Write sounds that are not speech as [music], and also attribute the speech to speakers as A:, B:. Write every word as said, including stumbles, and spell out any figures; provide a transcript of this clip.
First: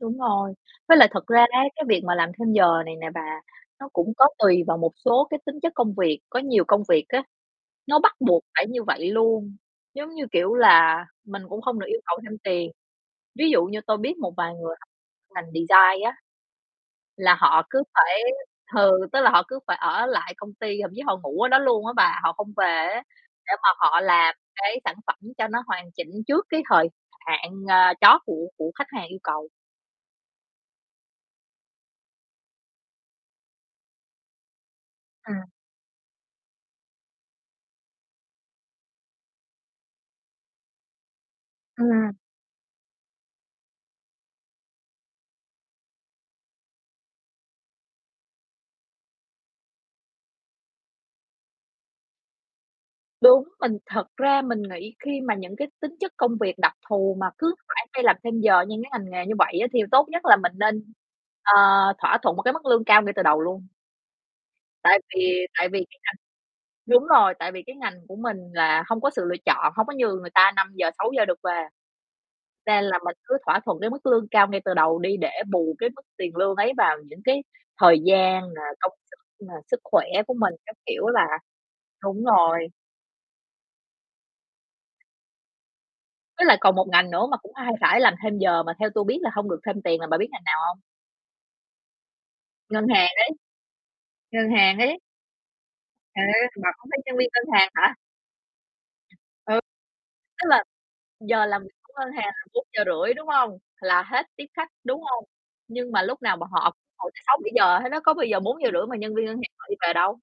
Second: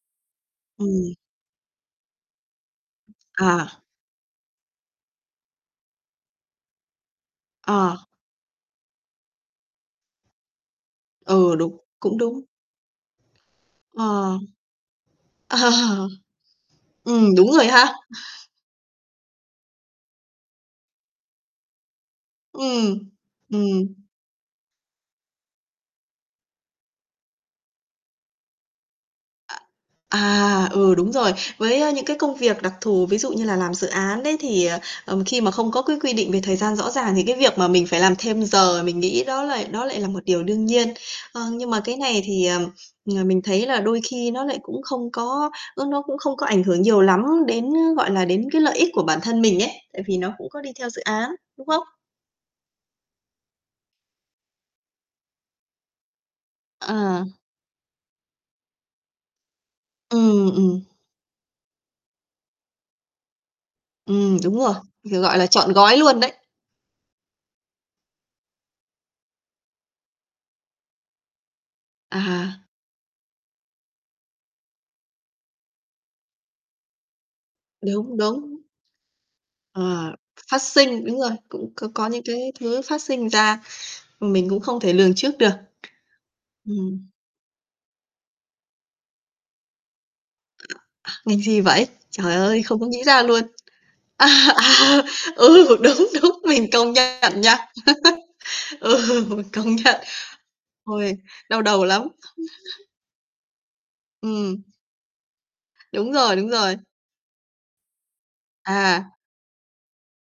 A: Đúng rồi, với lại
B: Ừm.
A: thật ra á cái việc mà làm thêm giờ này nè bà
B: À.
A: nó cũng có tùy vào một số cái tính chất công việc, có nhiều công việc á,
B: Ờ.
A: nó bắt buộc phải như vậy luôn, giống như, kiểu, là mình
B: Ừ,
A: cũng
B: đúng,
A: không được yêu cầu
B: cũng
A: thêm
B: đúng.
A: tiền. Ví dụ như tôi biết một
B: Ờ.
A: vài người học ngành
B: Ờ.
A: design á, là
B: Ừm, đúng
A: họ
B: rồi
A: cứ
B: ha.
A: phải ừ, tức là họ cứ phải ở lại công ty, thậm chí họ ngủ ở đó luôn á bà, họ không về á,
B: Ừm,
A: để mà
B: ừm.
A: họ làm cái sản phẩm cho nó hoàn chỉnh trước cái thời hạn, ờ, chót của của khách hàng yêu cầu.
B: Ạ, à, ừ, đúng rồi. Với những cái công việc đặc thù, ví dụ như là làm dự án đấy thì, ờ,
A: Ừm.
B: khi mà không có cái quy định về thời gian rõ ràng thì cái việc mà mình phải làm thêm giờ mình nghĩ đó lại đó lại là một điều đương nhiên. Ờ, nhưng mà cái
A: Ừm.
B: này thì, ờm, [sniffs] mình thấy là đôi khi nó lại cũng không có nó nó cũng không có ảnh hưởng nhiều lắm đến gọi là, đến cái lợi ích của bản thân mình ấy, tại vì nó cũng có đi theo dự án, đúng không?
A: Đúng, mình thật ra mình nghĩ khi mà những cái tính chất công việc đặc thù
B: Ờ.
A: mà cứ phải đi làm thêm giờ như cái ngành nghề như vậy á thì tốt nhất là
B: Ừm,
A: mình
B: ừm.
A: nên, ờ, thỏa thuận một cái mức lương cao ngay từ đầu luôn.
B: Ừm, đúng rồi,
A: Tại
B: gọi
A: vì
B: là,
A: tại
B: trọn
A: vì
B: gói
A: cái ngành
B: luôn đấy.
A: Đúng rồi, tại vì cái ngành của mình là hông có sự lựa chọn, hông có như người ta năm giờ sáu giờ được về.
B: À.
A: Nên là mình cứ thỏa thuận cái mức lương cao ngay từ đầu đi để bù cái mức tiền lương ấy vào những cái thời
B: Đúng,
A: gian nà,
B: đúng.
A: công sức nà, sức khỏe
B: Ờ,
A: của mình
B: phát
A: các kiểu
B: sinh,
A: ấy
B: đúng
A: bà.
B: rồi, cũng c có những
A: Đúng
B: cái
A: rồi.
B: thứ phát sinh ra, mình cũng không thể lường trước được.
A: Với lại còn một
B: Ừm.
A: ngành nữa mà cũng hay phải làm thêm giờ mà theo tôi biết là hông được thêm tiền là bà biết ngành nào hông?
B: À, ngành gì vậy? Trời ơi, không có
A: Ngân
B: nghĩ
A: hàng
B: ra
A: đấy.
B: luôn. À,
A: Ngân hàng ấy.
B: à, ừ, đúng,
A: À,
B: đúng!
A: thì bà
B: Mình
A: không
B: công
A: thấy nhân viên
B: nhận
A: ngân
B: nha.
A: hàng hả?
B: [laughs] Ừ, mình
A: Ừ.
B: công nhận.
A: Tức là
B: Ôi,
A: giờ làm
B: đau
A: việc
B: đầu
A: của
B: lắm.
A: ngân hàng là bốn giờ
B: [laughs]
A: rưỡi, đúng hông? Là hết tiếp
B: Ừm.
A: khách, đúng hông? Nhưng mà
B: Đúng
A: lúc
B: rồi,
A: nào
B: đúng
A: bọn họ
B: rồi.
A: ngồi tới sáu bảy giờ hết á, có bao giờ bốn giờ rưỡi mà
B: À!
A: nhân viên ngân hàng họ đi về đâu?